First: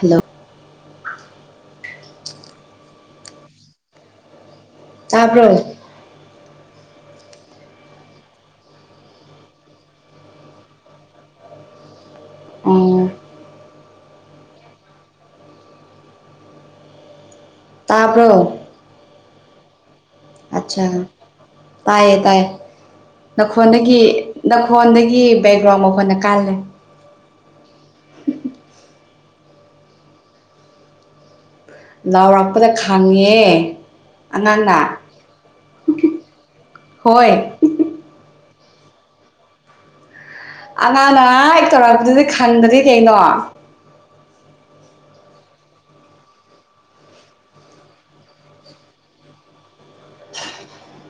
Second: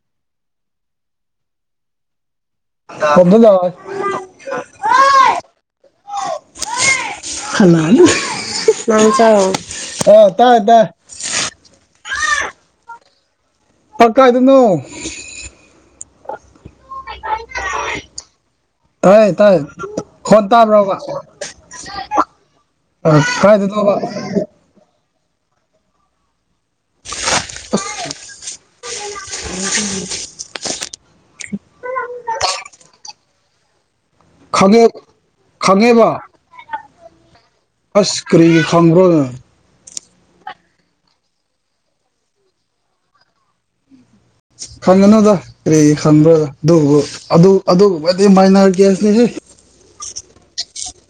Hello ꯕꯥꯕꯠ ꯂꯥꯎꯍꯩ ꯇꯥꯕ꯭ꯔꯣ ꯋꯣꯏ ꯍꯃ ꯅꯪ ꯆꯥꯔꯣꯅꯨ ꯑ ꯇꯥꯏ ꯇꯥꯏ ꯑꯣ ꯑ ꯀꯥꯏꯗꯅꯣ ꯇꯥꯕ꯭ꯔꯣ ꯇꯥꯏ ꯇꯥꯏ ꯈꯣꯟ ꯑꯠꯁꯥ ꯇꯥꯕ꯭ꯔꯕ ꯇꯥꯏꯌꯦ ꯇꯥꯏꯌꯦ ꯀꯥꯏꯗꯅꯣꯕ ꯅꯈꯣꯟꯗꯒꯤ ꯅꯈꯣꯟꯗꯒꯤ ꯒꯤ ꯕꯦꯛꯒ꯭ꯔꯥꯎꯟ ꯃꯈꯣꯜꯅ ꯀꯥꯜꯂꯦ ꯂꯥꯎꯔꯥꯛꯄꯗ ꯈꯥꯡꯉꯦꯑꯦ ꯈꯪꯉꯦ ꯈꯪꯉꯦꯕ ꯍꯣꯏ ꯑꯁ ꯀ꯭ꯔꯤ ꯈꯪꯕ꯭ꯔꯣꯅꯪ ꯑꯉꯥꯡꯅ ꯍꯥꯏ ꯇꯧꯔꯛꯄꯗꯨꯗꯤ ꯈꯪꯗꯗꯤ ꯀꯩꯅꯣ ꯈꯪꯒꯅꯨꯗ ꯀꯔꯤꯒꯤ ꯈꯪꯕ꯭ꯔꯗ ꯑꯗꯨꯕꯨ ꯑꯗꯨ ꯑꯗꯨꯒꯨꯝꯕꯗꯤ ꯃꯥꯏꯅꯔ ꯀꯦꯁꯅꯤ ꯍꯩ [inaudible]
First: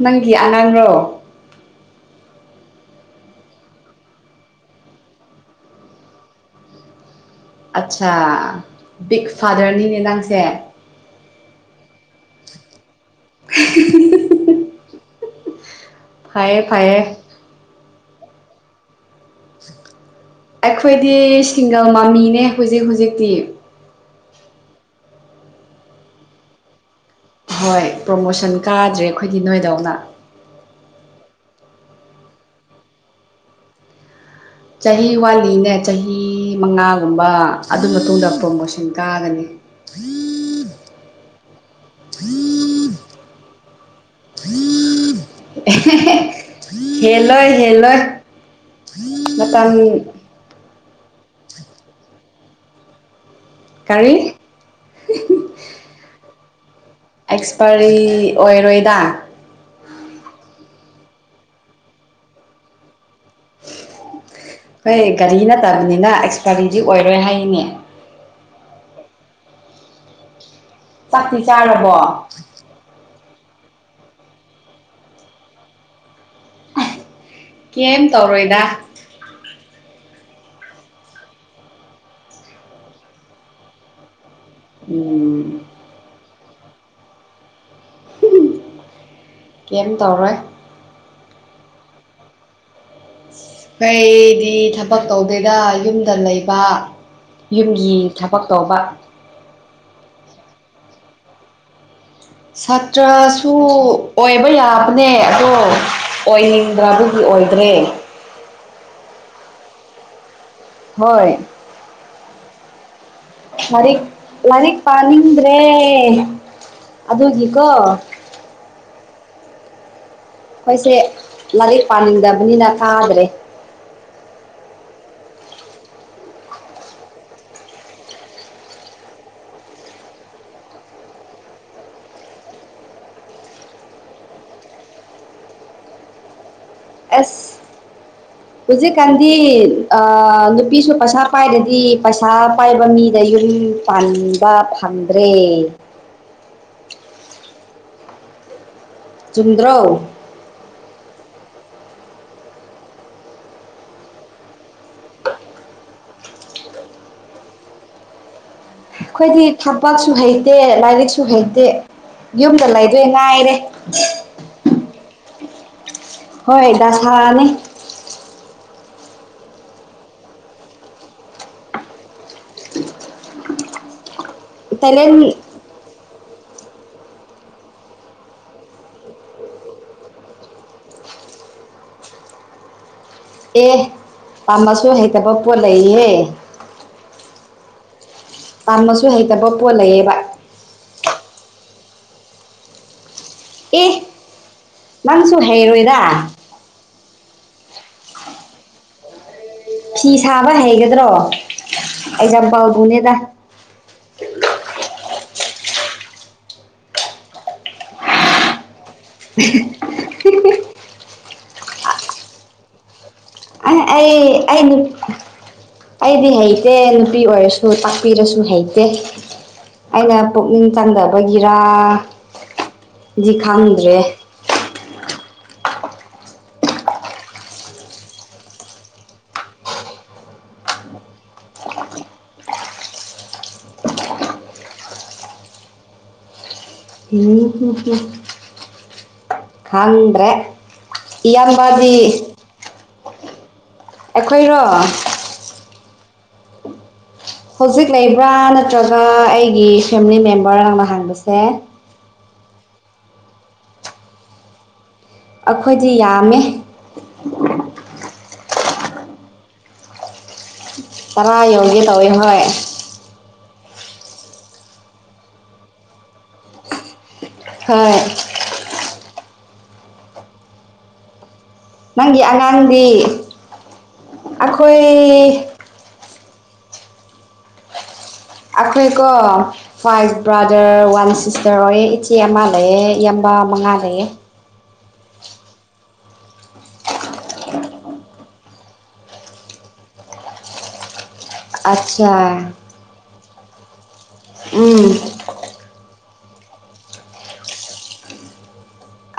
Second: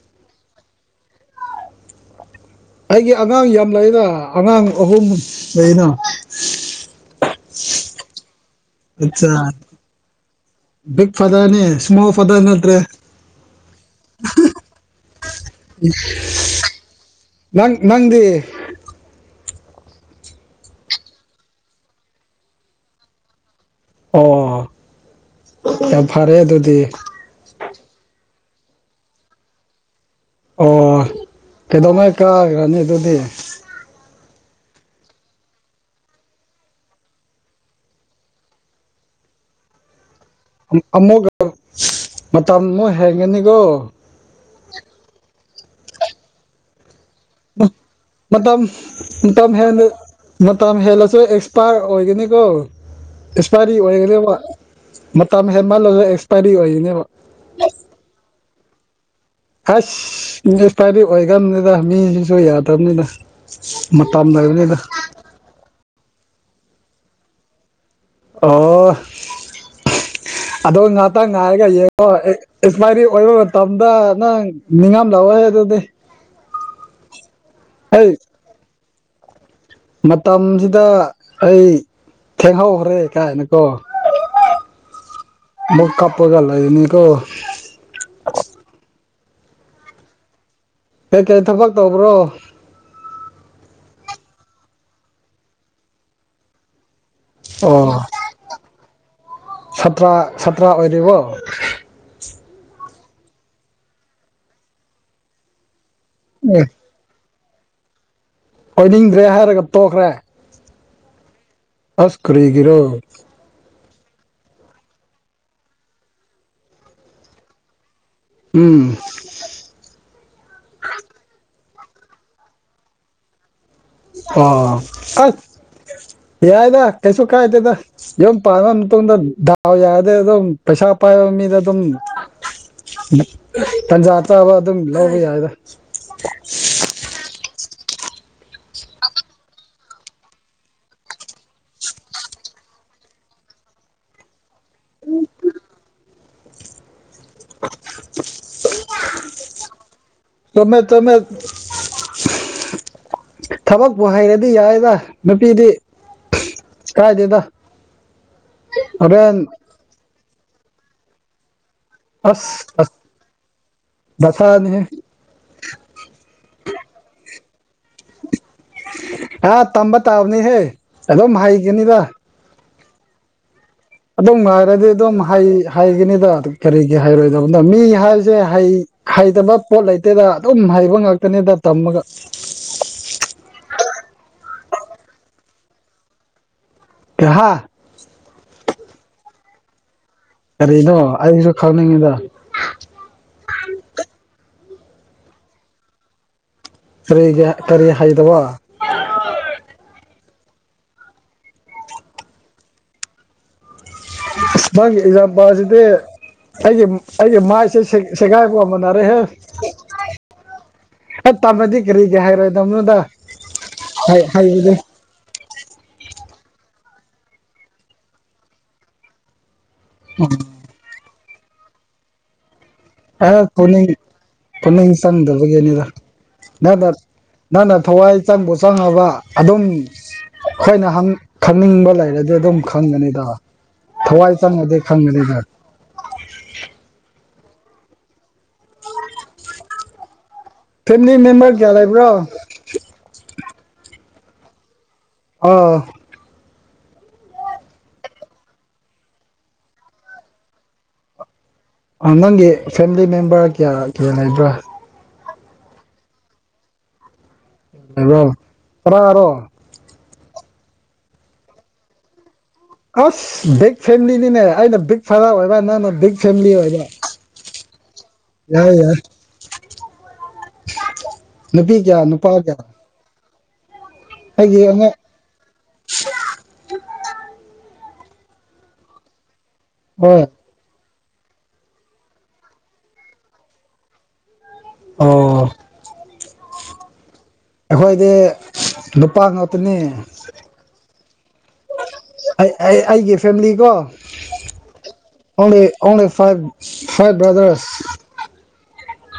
ꯅꯪꯒꯤ ꯑꯉꯥꯡꯔꯣ ꯑꯩꯒꯤ ꯑꯉꯥꯡ ꯌꯥꯝ ꯂꯩꯗ ꯑꯉꯥꯡ ꯑꯍꯨꯝ ꯁꯨꯏꯅ ꯑꯠꯁꯥ ꯑꯠꯆꯥ ꯕꯤꯒ ꯐꯥꯗꯔꯅꯤꯅꯦ ꯅꯪꯁꯦ ꯁꯃꯣꯜ ꯐꯥꯗ꯭ꯔ ꯅꯠꯇ꯭ꯔꯦ ꯐꯩꯌꯦ ꯏꯁ ꯐꯩꯌꯦ ꯅꯪ ꯅꯪꯗꯤ ꯑꯩꯈꯣꯏꯗꯤ ꯁꯤꯡꯒ ꯃꯃꯤꯅꯦ ꯍꯧꯖꯤꯛ ꯍꯧꯖꯤꯛꯇꯤ ꯑꯣ ꯌꯥꯝ ꯐꯔꯦ ꯑꯗꯨꯗꯤ ꯍꯣꯏ ꯄ꯭ꯔꯣꯃꯣꯁꯟ ꯀꯥꯗ꯭ꯔꯦ ꯑꯩꯈꯣꯏꯒꯤ ꯅꯣꯏꯗꯧꯅ ꯑꯣ ꯀꯩꯗꯧꯉꯩ ꯀꯥꯒ꯭ꯔꯅꯤ ꯑꯗꯨꯗꯤ ꯆꯍꯤ ꯋꯥꯠꯂꯤꯅꯦ ꯆꯍꯤ ꯃꯉꯥꯒꯨꯝꯕ ꯑꯗꯨ ꯃꯇꯨꯡꯗ ꯄ꯭ꯔꯣꯃꯣꯁꯟ ꯀꯥꯒꯅꯤ ꯑꯃꯨꯛ ꯑꯃꯨꯛꯒ ꯃꯇꯝ ꯑꯃꯨꯛ ꯍꯦꯟꯒꯅꯤꯀꯣ [unintelligible] ꯑꯦꯍꯦ ꯍꯦ ꯃ ꯃꯇꯝ ꯃꯇꯝ ꯍꯦꯜꯂ ꯃꯇꯝ ꯍꯦꯜꯂꯁꯨ ꯑꯦꯛꯁꯄꯥꯌꯔ ꯑꯣꯏꯒꯅꯤꯀꯣ ꯑꯦꯛꯁꯄꯥꯏꯔꯤ ꯀꯔꯤ ꯑꯣꯏꯒꯅꯦꯕ ꯃꯇꯝ ꯍꯦꯟꯃꯜꯂꯒ ꯑꯦꯛꯁꯄꯥꯏꯔꯤ ꯑꯣꯏꯒꯅꯦꯕ ꯑꯦꯛꯁꯄꯥꯢꯔꯤ ꯑꯣꯏꯔꯣꯏꯗ ꯑꯥꯁ ꯑꯦꯛꯁꯄꯥꯢꯔꯤ ꯑꯣꯏꯒꯕꯅꯤꯗ ꯃꯤꯖꯤꯖꯨ ꯌꯥꯗꯕꯅꯤꯗ ꯃꯇꯝ ꯂꯩꯕꯅꯤꯗ ꯍꯣꯏ ꯒꯥꯔꯤ ꯅꯠꯇꯕꯅꯤꯅ ꯑꯦꯛꯁꯄꯥꯢꯔꯤꯗꯤ ꯑꯣꯏꯔꯣꯏ ꯍꯥꯏꯔꯤꯅꯦ INAUDIBLE ꯑꯗꯣ ꯉꯥꯏꯍꯥꯛꯇꯪ ꯆꯥꯛꯇꯤ ꯉꯥꯏꯔꯒ ꯆꯥꯔꯕꯣ ꯌꯦꯡꯉꯣ ꯑꯦꯛꯁꯄꯥꯏꯔꯤ ꯑꯣꯏꯕ ꯇꯝꯗ ꯅꯪ ꯅꯤꯡꯉꯝ ꯂꯥꯛꯑꯣꯏ ꯑꯗꯨꯗꯤ ꯀꯩꯌꯤꯝ ꯇꯧꯔꯣꯏꯗ ꯃꯇꯝꯖꯤꯗ ꯑꯩ ꯊꯦꯡꯍꯧꯈ꯭ꯔꯦ ꯀꯥꯏꯅꯀꯣ ꯎꯝ ꯃꯨꯛ ꯀꯞꯄꯒ ꯂꯩꯒꯅꯤꯀꯣ ꯀꯩꯝ ꯇꯧꯔꯣꯏ ꯀꯩ ꯀꯩ ꯊꯕꯛ ꯇꯧꯕ꯭ꯔꯣ ꯑꯩ ꯗꯤ ꯊꯕꯛ ꯇꯧꯗꯦꯗ ꯌꯨꯝꯗ ꯂꯩꯕ ꯑꯣ ꯌꯨꯝꯒꯤ ꯊꯕꯛ ꯇꯧꯕ ꯊꯕꯛ ꯊꯕꯛ ꯑꯣꯏ INAUDIBLE ꯁꯥꯇ꯭ꯔꯥꯁꯨ ꯑꯣꯏꯕ ꯌꯥꯕꯅꯦ ꯑꯗꯣ ꯑꯦ ꯑꯣꯏꯅꯤꯡꯗ꯭ꯔꯥꯕꯒꯤ ꯑꯣꯏꯗ꯭ꯔꯦ ꯑꯣꯏꯅꯤꯡꯗ꯭ꯔꯦ ꯍꯥꯏꯔꯒ ꯇꯣꯛꯈ꯭ꯔꯦ ꯍꯣꯏ ꯑꯥꯁ ꯀ꯭ꯔꯤꯒꯤꯔꯣ ꯂꯥꯏꯔꯤꯛ-ꯂꯥꯏꯔꯤꯛ ꯄꯥꯅꯤꯡꯗ꯭ꯔꯦ ꯑꯗꯨꯒꯤꯀꯣ ꯎꯝ ꯈꯣꯏꯁꯦ ꯂꯥꯏꯔꯤꯛ ꯄꯥꯅꯤꯡꯗꯕꯅꯤꯅ ꯐꯥꯗ꯭ꯔꯦ ꯑꯣꯑꯣ ꯑꯥꯁ ꯌꯥꯏꯗ ꯀꯩꯁꯨ ꯀꯥꯏꯗꯦꯗ ꯌꯨꯝ ꯄꯥꯟꯕꯥ ꯃꯇꯨꯡꯗ ꯗꯥꯎ ꯌꯥꯔꯗꯤ ꯑꯗꯨꯝ ꯄꯩꯁꯥ ꯄꯥꯏꯕ ꯃꯤꯗ ꯑꯗꯨꯝ ꯇꯟꯖꯥ- ꯆꯥꯕ ꯑꯗꯨꯝ ꯂꯧꯕ ꯌꯥꯏꯗ ꯑꯦꯁ ꯍꯧꯖꯤꯛ ꯀꯥꯟꯗꯤ INAUDIBLE ꯑꯥ ꯅꯨꯄꯤꯁꯨ ꯄꯩꯁꯥ ꯄꯥꯏꯔꯗꯤ ꯄꯩꯁꯥ ꯄꯥꯏꯕ ꯃꯤꯗ ꯌꯨꯝ ꯄꯥꯟꯕ ꯐꯪꯗ꯭ꯔꯦ INAUDIBLE INAUDIBLE INAUDIBLE ꯆꯨꯝꯗ꯭ꯔꯣ ꯆꯨꯝꯃꯦ ꯆꯨꯝꯃꯦ ꯊꯥꯕꯛꯄꯨ ꯍꯩꯔꯗꯤ ꯌꯥꯏꯗ ꯅꯨꯄꯤꯗꯤ ꯀꯥꯏꯗꯦꯗ ꯍꯣꯔꯦꯟ ꯈꯣꯏꯗꯤ ꯊꯕꯛꯁꯨ ꯍꯩꯇꯦ ꯂꯥꯏꯔꯤꯛꯁꯨ ꯍꯩꯇꯦ ꯑꯁ ꯌꯨꯝꯗ ꯑꯁ ꯂꯩꯗꯣꯏ ꯉꯥꯏꯔꯦ ꯗꯁꯥꯅꯤꯍꯦ ꯍꯣꯏ ꯗꯁꯥꯅꯤ ꯑꯥ ꯇꯝꯕ- ꯇꯥꯕꯅꯤꯍꯦ ꯑꯗꯨꯝ ꯍꯩꯒ ꯅꯤꯗ INAUDIBLE ꯑꯗꯨꯝ ꯉꯥꯏꯔꯗꯤ ꯑꯗꯨꯝ ꯍꯩ ꯍꯩꯒꯅꯤꯗ ꯀꯔꯤꯒꯤ ꯍꯥꯏꯔꯣꯏꯗꯕꯅꯣꯗ ꯃꯤ ꯍꯥꯏꯕꯖꯦ ꯍꯩꯇꯕ ꯄꯣꯠ ꯂꯩꯇꯦꯗ ꯑꯗꯨꯝ ꯍꯩꯕ ꯉꯥꯛꯇꯅꯤ ꯗꯥ ꯇꯝꯃꯒ ꯑꯦ ꯄꯥꯝꯃꯁꯨ ꯍꯩꯇꯕ ꯄꯣꯠ ꯂꯩꯌꯦ ꯑꯍꯥ ꯇꯥꯝꯃꯁꯨ ꯍꯩꯇꯕ ꯄꯣꯠ ꯂꯩꯑꯦꯕ ꯀꯔꯤꯅꯣ ꯑꯩꯁꯨ ꯈꯪꯅꯤꯡꯉꯤꯗ ꯑꯦ ꯅꯪꯁꯨ ꯍꯩꯔꯣꯏꯗ ꯀꯔꯤꯒꯤ ꯀꯔꯤ ꯍꯥꯏꯗꯕ ꯐꯤ ꯁꯥꯕ ꯍꯩꯒꯗ꯭ꯔꯣ ꯑꯩꯖ ꯄꯥꯎꯗꯨꯅꯦꯗ ꯅꯪꯒꯤ ꯑꯦꯛꯖꯥꯝꯄꯥꯜꯁꯤꯗꯤ ꯑꯩꯒꯤ ꯑꯩꯒꯤ ꯃꯥꯏꯁꯦ ꯁꯦꯒꯥꯏꯕ ꯅꯔꯦꯍꯦ ꯑꯦ ꯇꯝꯃꯦꯗꯤ ꯀꯔꯤꯒꯦ ꯍꯥꯏꯔꯣꯏ ꯗꯝꯅꯣꯗ ꯑ ꯑꯩ ꯑꯩ ꯅꯨ ꯑꯩꯗꯤ ꯍꯩꯇꯦ ꯅꯨꯄꯤ ꯑꯣꯏꯔꯁꯨ ꯇꯥꯛꯄꯤꯔꯁꯨ ꯍꯩꯇꯦ ꯑꯩꯅ ꯄꯨꯛꯅꯤꯡ ꯆꯪꯗꯕꯒꯤꯔꯥ ꯑ ꯄꯨꯅꯤꯡ ꯄꯨꯅꯤꯡ ꯆꯪꯗꯕꯒꯤꯅꯤꯗ ꯅꯪꯅ ꯅꯪꯅ ꯊꯋꯥꯏ ꯆꯪꯕꯨ ꯆꯪꯉꯕ ꯑꯗꯨꯝ ꯑꯩꯈꯣꯏꯅ ꯍꯪ ꯈꯪꯅꯤꯡꯕ ꯂꯩꯔꯗꯤ ꯑꯗꯨꯝ ꯈꯪꯒꯅꯤꯗ ꯊꯋꯥꯏ ꯆꯪꯉꯗꯤ ꯈꯪꯒꯅꯤꯗ ꯎꯝ ꯎꯝ ꯎꯝ ꯈꯪꯗ꯭ꯔꯦ ꯐꯦꯃꯤꯂꯤ ꯃꯦꯝꯕꯔ ꯀꯌꯥ ꯏꯌꯥꯝꯕꯗꯤ ꯂꯩꯕ꯭ꯔꯣ ꯑꯩꯈꯣꯏꯔꯣ ꯑ ꯍꯧꯖꯤꯛ ꯂꯩꯕ꯭ꯔꯥ ꯅꯠꯇ꯭ꯔꯒ ꯑꯩꯒꯤ ꯐꯦꯃꯤꯂꯤ ꯃꯦꯝꯕꯔ ꯅꯪꯅ ꯍꯥꯡꯕꯁꯦ ꯑꯥ ꯅꯪꯒꯤ ꯐꯦꯃꯤꯂꯤ ꯃꯦꯝꯕꯔ ꯀꯌꯥ ꯀꯌꯥ ꯂꯩꯕ꯭ꯔꯥ ꯑꯩꯈꯣꯏꯗꯤ ꯌꯥꯝꯃꯦ [unintelligible] ꯇꯔꯥ ꯔꯣ ꯇꯔꯥ ꯌꯧꯒꯦ ꯇꯧꯋꯦ ꯍꯣꯏ ꯑꯁ ꯕꯤꯛ ꯐꯦꯃꯤꯂꯤꯅꯤꯅꯦ ꯑꯩꯅ ꯕꯤꯛ ꯐꯥꯗꯔ ꯑꯣꯏꯕ ꯅꯪꯅ ꯕꯤꯛ ꯐꯦꯃꯤꯂꯤ ꯑꯣꯏꯕ ꯍꯣꯏ ꯌꯥꯏ ꯌꯥꯏ ꯅꯨꯄꯤ ꯀꯌꯥ ꯅꯪꯒꯤ ꯅꯨꯄꯥ ꯀꯌꯥ ꯑꯉꯥꯡꯗꯤ ꯑꯩꯒꯤ ꯑꯉꯥꯡ ꯑꯩꯈꯣꯏ [unintelligible] ꯑꯩꯈꯣꯏꯀꯣ ꯐꯥꯏꯚ ꯍꯣꯏ ꯕ꯭ꯔꯥꯗꯔ ꯋꯥꯟ ꯁꯤꯁꯇꯔ ꯑꯣꯏꯌꯦ ꯏꯆꯦ ꯑꯃ ꯂꯩꯑꯦ ꯌꯥꯝꯕ ꯃꯉꯥ ꯂꯩꯑꯦ ꯑꯣ ꯑꯩꯈꯣꯏꯗꯤ ꯅꯨꯄꯥ ꯉꯥꯛꯇꯅꯤ ꯑꯆꯥ ꯑꯩ ꯑꯩ ꯑꯩꯒꯤ ꯐꯦꯃꯤꯂꯤ ꯀꯣ ꯑꯣꯂꯤ ꯑꯣꯂꯤ ꯐꯥꯏꯚ ꯐꯥꯏꯚ ꯕ꯭ꯔꯥꯗꯔꯁ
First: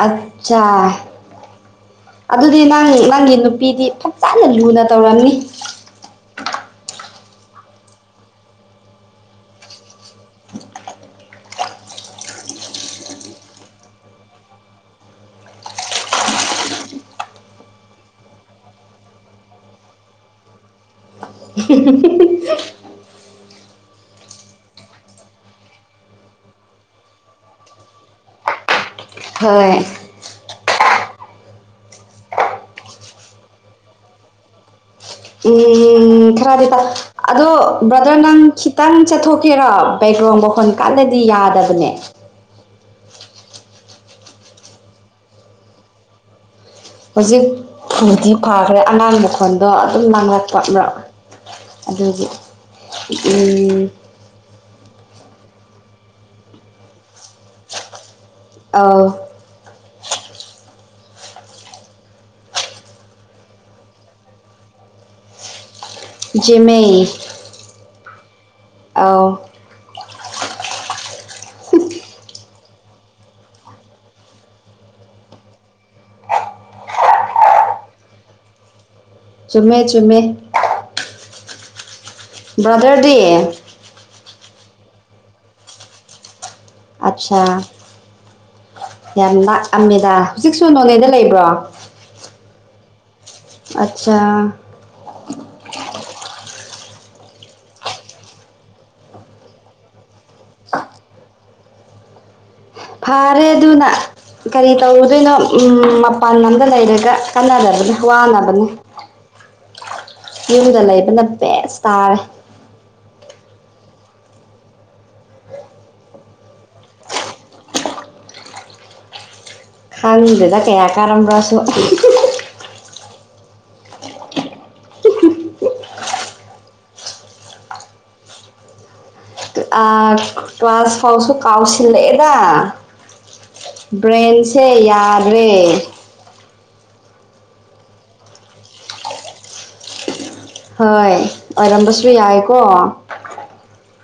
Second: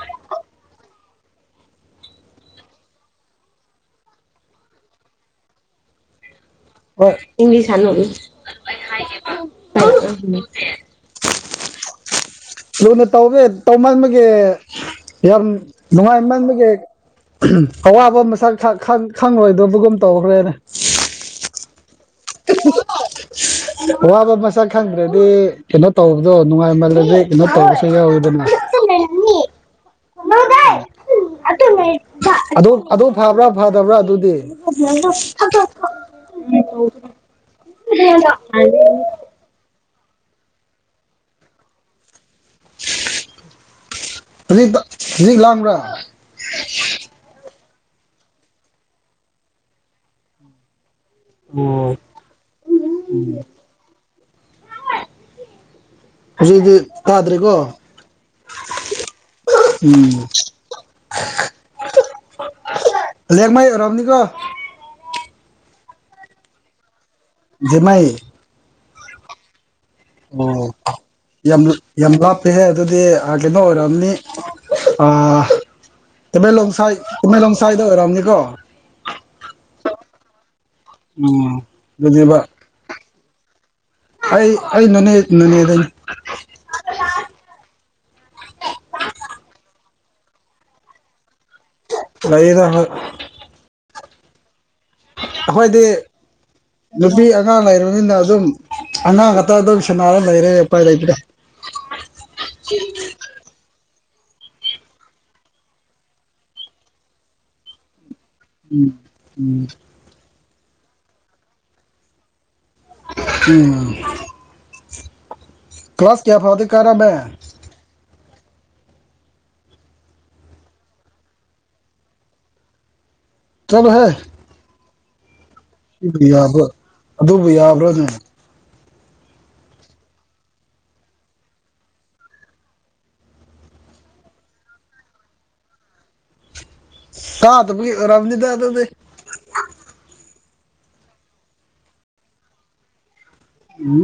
ꯑꯆꯥ ꯑꯗꯨꯗꯤ ꯅꯪ ꯅꯪꯒꯤ ꯅꯨꯄꯤꯗꯤ ꯐꯖꯅ ꯂꯨꯅ ꯇꯧꯔꯝꯅꯤ ꯑꯣ ꯏꯪꯂꯤꯁ ꯍꯅ ꯑꯩ ꯍꯥꯏꯒꯦꯕ [unintelligible] ꯂꯨꯅ ꯇꯧꯒꯦ ꯇꯧ ꯃꯟꯕꯒꯦ ꯌꯥꯝ ꯅꯨꯡꯉꯥꯏꯃꯟꯕꯒꯦ ꯑꯋꯥꯕ ꯃꯁꯛ ꯈ-ꯈꯪ-ꯈꯪꯂꯣꯏꯗꯕꯒꯨꯝ ꯇꯧꯒ꯭ꯔꯦꯅꯦ [unintelligible] [unintelligible] ꯑꯋꯥꯕ ꯃꯁꯛ ꯈꯪꯗ꯭ꯔꯗꯤ ꯀꯩꯅꯣ ꯇꯧꯕꯗꯣ ꯅꯨꯡꯉꯥꯏꯃꯜꯂꯗꯤ ꯀꯩꯅꯣ ꯇꯧꯕꯁꯨ ꯌꯥꯎꯋꯤꯗꯅ ꯍꯣꯏ [unintelligible] [unintelligible] ꯑꯗꯨ ꯑꯗꯨ ꯐꯕ꯭ꯔꯥ ꯐꯗꯕ꯭ꯔꯥ ꯑꯗꯨꯗꯤ ꯎꯝ ꯈꯔꯗꯤꯐ ꯕ꯭ꯔꯗꯔ ꯅꯪ ꯈꯤꯇꯪ ꯆꯠꯊꯣꯛꯀꯦꯔꯣ ꯄꯩꯕ꯭ꯔꯣ ꯃꯈꯣꯟ ꯀꯥꯟꯂꯗꯤ ꯌꯥꯗꯕꯅꯦ [unintelligible] ꯍꯨꯖꯤꯛ ꯂꯥꯡꯕ꯭ꯔꯥ ꯍꯧꯖꯤꯛ ꯐꯗꯤ ꯐꯥꯈ꯭ꯔꯦ ꯑꯉꯥꯡ ꯃꯈꯣꯟꯗꯣ ꯑꯗꯨꯝ ꯅꯥꯡꯂꯛꯄ ꯑꯃꯛ ꯑꯗꯨꯒꯤ ꯎꯝ ꯍꯧꯖꯤꯗꯤ ꯇꯥꯗ꯭ꯔꯦꯀꯣ ꯑꯧ ꯎꯝ ꯂꯦꯡꯃꯩ ꯔꯣꯏꯔꯝꯅꯤ ꯀꯣ ꯖꯦꯃꯩ ꯖꯦꯃꯥꯏ ꯑꯥꯎ ꯑꯣ ꯌꯥꯝ ꯌꯥꯝ ꯂꯥꯞꯄꯦꯍꯦ ꯑꯗꯨꯗꯤ ꯑꯥ ꯀꯩꯅꯣ ꯑꯣꯏꯔꯝꯅꯤ ꯑꯥ ꯇꯃꯦꯂꯣꯡꯁꯥꯏ ꯇꯃꯦꯂꯣꯡꯁꯥꯏꯗ ꯑꯣꯏꯔꯝꯅꯤꯀꯣ ꯆꯨꯝꯃꯦ ꯆꯨꯝꯃꯦ ꯎꯝ ꯑꯗꯨꯅꯦꯕ ꯕ꯭ꯔꯥꯗꯔ ꯗꯤ ꯑꯩ ꯑꯩ ꯅꯣꯅꯦ ꯅꯣꯅꯦꯗꯅꯦ ꯑꯠꯆꯥ ꯌꯥꯝ ꯂꯥꯑꯝꯃꯦ ꯇ ꯍꯧꯖꯤꯛꯁꯨ ꯅꯣꯅꯦꯗ ꯂꯩꯕ꯭ꯔꯣ ꯂꯩꯌꯦꯗ ꯃ ꯑꯠꯆꯥ ꯑꯈꯣꯏꯗꯤ ꯅꯨꯄꯤ ꯑꯉꯥꯡ ꯂꯩꯔꯝꯅꯤꯅ ꯑꯗꯨꯝ ꯑꯉꯥꯡ ꯈꯛꯇ ꯑꯗꯨꯝ ꯁꯦꯟꯅꯔ ꯂꯩꯔꯦ ꯎꯄꯥꯏ ꯂꯩꯇ꯭ꯔꯦ [inaudible] ꯐꯥꯔꯦ ꯑꯗꯨꯅ ꯀꯔꯤ ꯇꯧꯔꯨꯗꯣꯏꯅꯣ ꯎꯝ ꯃꯄꯥꯟ ꯂꯝꯗ ꯂꯩꯔꯒ ꯀꯥꯟꯅꯗꯕꯅ꯫ ꯎꯝ ꯎꯝ ꯌꯨꯝꯗ ꯂꯩꯕꯅ ꯕꯦꯁ ꯇꯥꯔꯦ꯫ ꯎꯝ ꯀ꯭ꯂꯥꯁ ꯀꯌꯥ ꯐꯥꯎꯗꯤ ꯀꯥꯔꯝꯃꯦ꯫ ꯈꯪꯗꯦꯗ ꯀꯌꯥ ꯀꯥꯔꯝꯕ꯭ꯔꯁꯨ꯫ ꯆꯠꯂꯣꯍꯦ꯫ ꯁꯤꯕꯨ ꯌꯥꯕ꯭ꯔ ꯑꯗꯨꯕꯨ ꯌꯥꯕ꯭ꯔꯥꯅꯦ ꯑꯥ ꯀ꯭ꯂꯥꯁ ꯐꯥꯎꯁꯨ ꯀꯥꯎꯁꯤꯜꯂꯛꯑꯦꯗ ꯕ꯭ꯔꯦꯟꯁꯦ ꯌꯥꯗꯔꯦ ꯀꯥꯗꯕꯒꯤ ꯑꯣꯏꯔꯝꯅꯤꯗ ꯑꯗꯨꯗꯤ ꯍꯣꯏ ꯑꯣꯏꯔꯝꯕꯁꯨ ꯌꯥꯏꯀꯣ ꯎꯝ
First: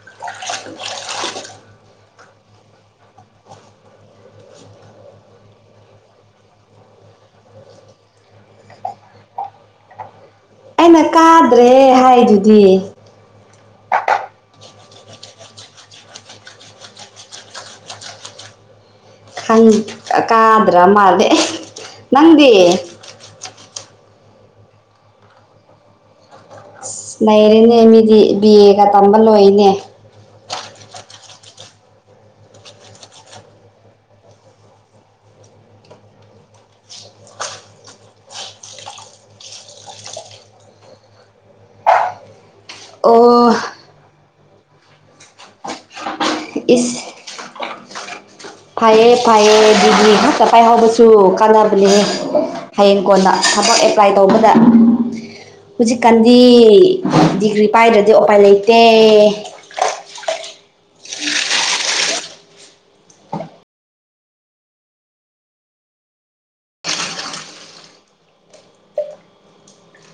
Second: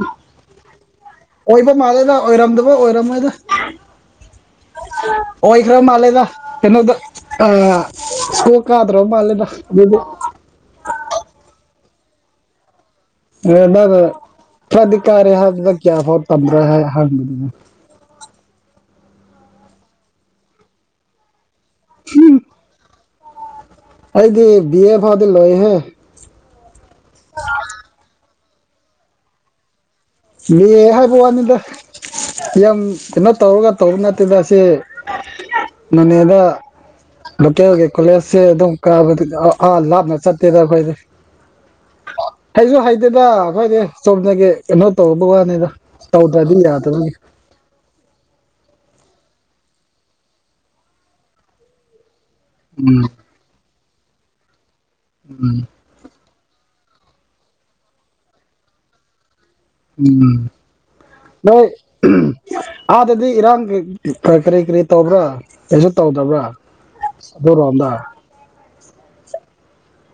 ꯑꯣꯏꯕ ꯃꯥꯜꯂꯦꯗ ꯑꯣꯏꯔꯝꯗꯕ ꯑꯣꯏꯔꯝꯃꯣꯏꯗ ꯑꯣꯏꯈꯔꯝ ꯃꯥꯂꯦꯗ ꯀꯩꯅꯣꯗ ꯑꯥ ꯁꯣ ꯀꯥꯗ꯭ꯔꯝ ꯃꯥꯜꯂꯦꯗ ꯑꯗꯨꯗꯤ ꯑꯩꯅ ꯀꯥꯗ꯭ꯔꯦ ꯍꯥꯏꯗꯨꯗꯤ [unintelligible] ꯈ꯭ꯔꯥꯗꯤ ꯀꯥꯔꯦ ꯍꯥꯏꯗꯨꯗ ꯀꯌꯥꯐꯥꯎ ꯇꯝꯕ꯭ꯔ ꯍꯥꯏ ꯍꯪꯕꯅꯤꯗ ꯈꯪ ꯑꯥ ꯀꯥꯗ꯭ꯔꯥ ꯃꯥꯜꯂꯦ ꯑꯦꯍꯦ ꯅꯪꯗꯤ ꯑꯣꯏꯗꯤ ꯕꯤ ꯑꯦ ꯐꯥꯎꯗꯤ ꯂꯣꯏꯌꯦꯍꯦ ꯑꯁ ꯅꯩꯔꯦꯅꯦ ꯃꯤꯗꯤ ꯕꯤ ꯑꯦꯒ ꯇꯝꯕ ꯂꯣꯏꯅꯦ ꯕꯤ ꯑꯦ ꯍꯥꯏꯕꯋꯥꯅꯤꯗ ꯌꯥꯝ ꯀꯩꯅꯣ ꯇꯧꯔꯒ ꯇꯧꯕ ꯅꯠꯇꯦꯗ ꯁꯦ ꯅꯣꯅꯦꯗ ꯂꯣꯀꯦꯜꯒꯤ ꯀꯣꯂꯦꯖꯁꯦ ꯑꯗꯨꯝ ꯀꯕꯗꯤꯗ ꯑꯥ ꯂꯥꯞꯅ ꯆꯠꯇꯦꯗ ꯑꯩꯈꯣꯏꯗꯤ ꯍꯩꯁꯨ ꯍꯩꯗꯦꯗ ꯑꯣ ꯑꯈꯣꯏꯗꯤ ꯆꯨꯝꯅꯒꯤ ꯀꯩꯅꯣ ꯇꯧꯕ ꯋꯥꯅꯤꯗ ꯇꯧꯗ꯭ꯔꯗꯤ ꯌꯥꯗꯕꯒꯤ ꯐꯥꯏꯌꯦ ꯐꯥꯏꯌꯦ ꯑꯗꯨꯗꯤ ꯉꯛꯇ ꯄꯥꯏꯍꯧꯕꯁꯨ ꯀꯥꯟꯅꯕꯅꯦꯍꯦ ꯍꯌꯦꯡ ꯎꯝ ꯀꯣꯟꯅ ꯊꯕꯛ ꯑꯦꯄ꯭ꯂꯥꯏ ꯇꯧꯕꯗ ꯎꯝ ꯍꯨꯖꯤꯛ ꯀꯥꯟ ꯗꯤ ꯗꯤꯒ꯭ꯔꯤ ꯄꯥꯏꯗ꯭ꯔꯗꯤ ꯑꯣꯄꯥꯏ ꯂꯩꯇꯦ ꯎꯝ ꯅꯣꯏ ꯑꯍꯨꯝ ꯑꯥꯗꯗꯤ ꯏꯔꯥꯡꯒꯤ ꯀꯔꯤ ꯀꯔꯤ ꯇꯧꯕ꯭ꯔꯥ ꯀꯩꯁꯨ ꯇꯧꯗꯕ꯭ꯔꯥ ꯑꯗꯨꯔꯣꯝꯗ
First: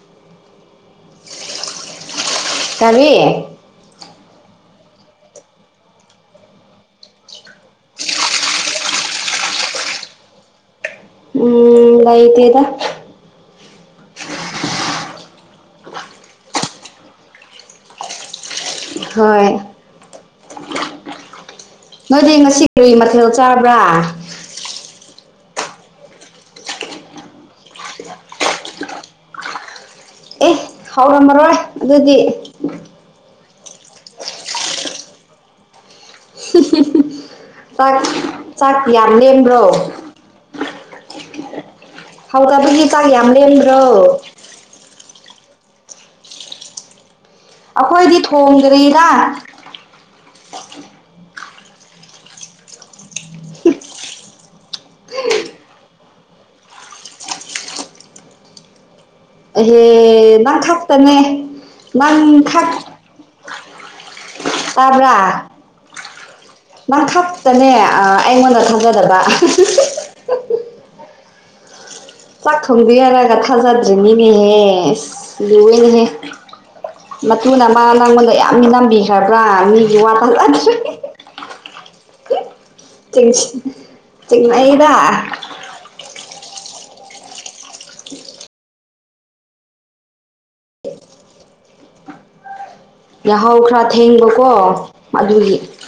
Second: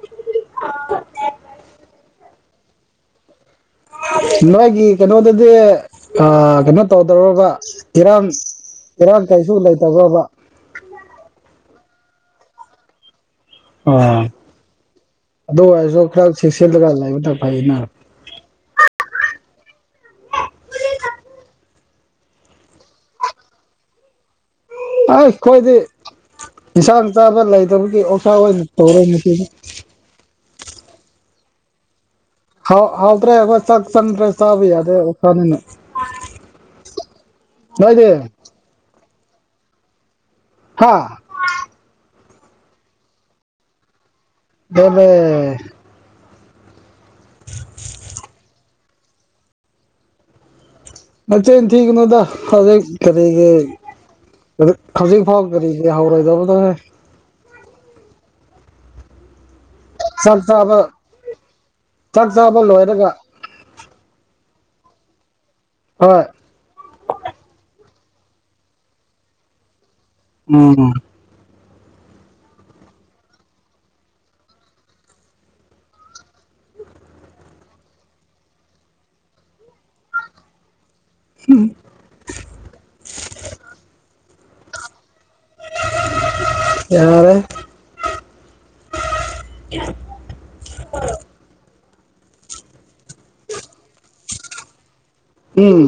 [unintelligible] ꯀꯔꯤ ꯅꯣꯏꯒꯤ ꯀꯩꯅꯣꯗꯗꯤ ꯑ ꯀꯩꯅꯣ ꯇꯧꯗꯕ꯭ꯔꯣꯕ ꯏꯔꯥꯡ ꯏꯔꯥꯡ ꯀꯩꯁꯨ ꯂꯩꯇꯕ꯭ꯔꯣꯕ ꯎꯝ ꯂꯩꯇꯦꯗ ꯑ ꯑꯗꯨ ꯑꯣꯏꯔꯁꯨ ꯈꯔ ꯆꯦꯛꯁꯤꯜꯂꯒ ꯂꯩꯕꯗꯣ ꯐꯩꯅ ꯍꯣꯏ ꯅꯣꯏꯗꯤ ꯉꯁꯤ ꯀꯔꯤ ꯃꯊꯦꯜ ꯆꯥꯕ꯭ꯔꯥ ꯑ ꯈꯣꯏꯗꯤ ꯏꯟꯁꯥꯡ ꯆꯥꯕ ꯂꯩꯇꯕꯒꯤ ꯑꯣꯛꯁꯥ ꯑꯣꯏꯅ ꯇꯧꯔꯦ ꯉꯁꯤꯗꯤ ꯑꯦ ꯍꯥꯎꯔꯝꯃꯔꯣꯏ ꯑꯗꯨꯗꯤ ꯍꯥꯎ ꯍꯥꯎꯇ꯭ꯔꯦ ꯑꯍꯣꯏ ꯆꯥꯛ ꯆꯪꯗꯔꯦ ꯆꯥꯕ ꯌꯗꯔꯦꯅꯦ ꯍꯨ ꯍꯨ ꯍꯨ ꯆꯥꯛ ꯅꯣꯏꯗꯤ ꯆꯥꯛ ꯌꯥꯝ ꯂꯦꯝꯕ꯭ꯔꯣ ꯍꯥꯥ ꯍꯧꯇꯕꯒꯤ ꯆꯥꯛ ꯌꯥꯝ ꯂꯦꯝꯕ꯭ꯔꯣ ꯂꯦꯝꯃꯦ ꯑꯈꯣꯏꯗꯤ ꯊꯣꯡꯗ꯭ꯔꯤꯗ ꯅꯆꯤꯟ ꯇꯤꯒꯅꯨꯗ ꯍꯧꯖꯤꯛ ꯀꯔꯤꯒꯤ ꯍꯧꯖꯤꯛ ꯐꯥꯎ ꯀꯔꯤꯒꯤ ꯍꯧꯔꯣꯏꯗꯕꯗꯣ ꯍꯦ ꯑꯍꯦ ꯆꯥꯛ ꯅꯪ ꯆꯥꯕ ꯈꯛꯇꯅꯦ ꯅꯪ ꯆꯥꯛ ꯆꯥꯕ ꯈꯛ ꯂꯣꯏꯔꯒ [inaudible] ꯇꯥꯕ꯭ꯔꯥ ꯍꯣꯏ ꯅꯪ ꯈꯛꯇꯅꯦ ꯑ ꯑꯩꯉꯣꯟꯗ ꯊꯥꯖꯗꯕ ꯎꯝ ꯆꯥꯛ ꯊꯣꯡꯗ꯭ꯔꯤ ꯍꯥꯏꯔꯒ ꯊꯥꯖꯗ꯭ꯔꯤꯅꯤꯅꯦꯍꯦ ꯂꯨꯋꯦꯅꯦꯍꯦ ꯃꯇꯨꯅ ꯃꯥ ꯅꯪꯉꯣꯟꯗ ꯌꯥꯝ ꯃꯤꯅꯝꯕꯤꯈ꯭ꯔꯕ꯭ꯔꯥ ꯃꯤꯒꯤ ꯋꯥ ꯊꯖꯗ꯭ꯔꯦ ꯍꯦ ꯍꯦ ꯆꯤꯡꯁꯤ ꯆꯤꯡꯅꯩꯗ ꯌꯥꯔꯦ [unintelligible] [unintelligible] ꯌꯥꯍꯧ ꯈꯔ ꯊꯦꯡꯕꯀꯣ ꯑꯗꯨꯒꯤ ꯎꯝ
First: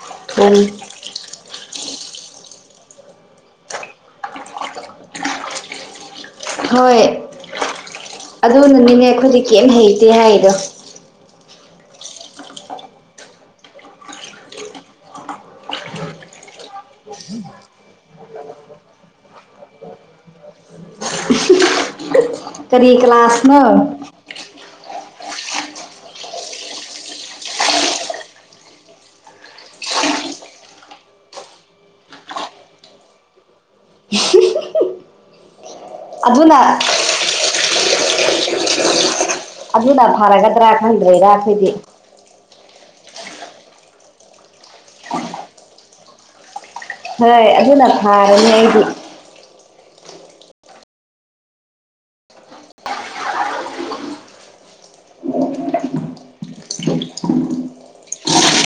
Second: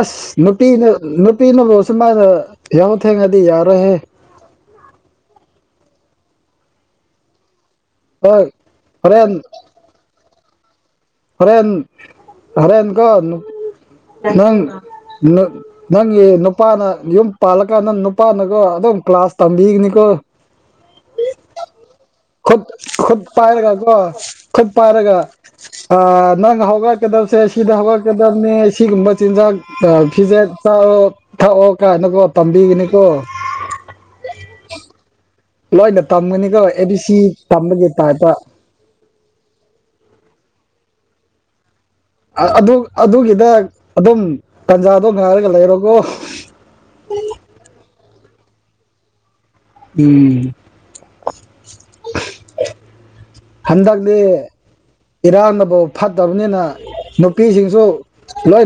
ꯑꯁ ꯊꯣꯡ ꯅꯨꯄꯤꯅ ꯅꯨꯄꯤꯅꯕꯨ ꯑꯁꯨꯝꯃꯥꯢꯅ ꯌꯍꯧ ꯊꯦꯡꯉꯗꯤ ꯌꯔꯔꯣꯏ ꯍꯦ ꯍꯣꯏ ꯍꯣꯏ ꯑꯗꯨꯅꯅꯤꯅꯦ ꯍꯣꯔꯦꯟ ꯑꯩꯈꯣꯏꯗꯤ ꯀꯔꯤꯝ ꯍꯩꯇꯦ ꯍꯥꯏꯔꯤꯗꯣ ꯍꯣꯔꯦꯟ ꯍꯣꯔꯦꯟꯀꯣ ꯅꯪ ꯅꯪꯒꯤ ꯅꯨꯄꯥꯅ ꯌꯨꯝ ꯄꯥꯜꯂꯀꯥꯟꯗꯪ ꯅꯪ ꯅꯨꯄꯥꯅꯀꯣ ꯑꯗꯨꯝ ꯀ꯭ꯂꯥꯁ ꯇꯝꯕꯤꯒꯅꯤꯀꯣ [inaudible] ꯍꯤ ꯍꯤ ꯈꯨꯠ ꯈꯨꯠ ꯄꯥꯏꯔꯒꯀꯣ ꯈꯨꯠ ꯄꯥꯏꯔꯒ ꯑꯥ ꯅꯪ ꯍꯧꯒꯠꯀꯗꯕꯁꯦ ꯁꯤꯗ ꯍꯧꯒꯠꯀꯗꯕꯅꯤ ꯑꯁꯤꯒꯨꯝꯕ ꯆꯤꯟꯖꯥꯛ ꯐꯤꯖꯦꯠ ꯆꯥꯎ ꯊꯛꯑꯣ ꯀꯥꯏꯅꯀꯣ ꯇꯝꯕꯤꯒꯅꯤꯀꯣ ꯍꯤꯍꯤ ꯂꯣꯏꯅ ꯑꯗꯨꯅ ꯇꯝꯒꯅꯤꯀꯣ ꯑꯦ ꯕꯤ ꯁꯤ ꯇꯝꯕꯒꯤ ꯇꯥꯏꯞꯇ ꯑꯗꯨꯅ ꯐꯔꯒꯗ꯭ꯔꯥ ꯈꯡꯗ꯭ꯔꯦꯗ ꯑꯩꯈꯣꯏꯗꯤ ꯑꯗꯨ ꯑꯗꯨꯒꯤꯗ ꯑꯗꯨꯝ ꯇꯟꯖꯥꯗꯣ ꯉꯥꯏꯔꯒ ꯂꯩꯔꯣꯀꯣ ꯍꯣꯏ ꯑꯗꯨꯅ ꯐꯥꯔꯅꯤ ꯑꯩꯗꯤ ꯎꯝ ꯍꯟꯗꯛꯇꯤ ꯏꯔꯥꯡꯐꯥꯎ ꯐꯠꯇꯕꯅꯤꯅ ꯅꯨꯄꯤꯁꯤꯡꯁꯨ ꯂꯣꯏꯅ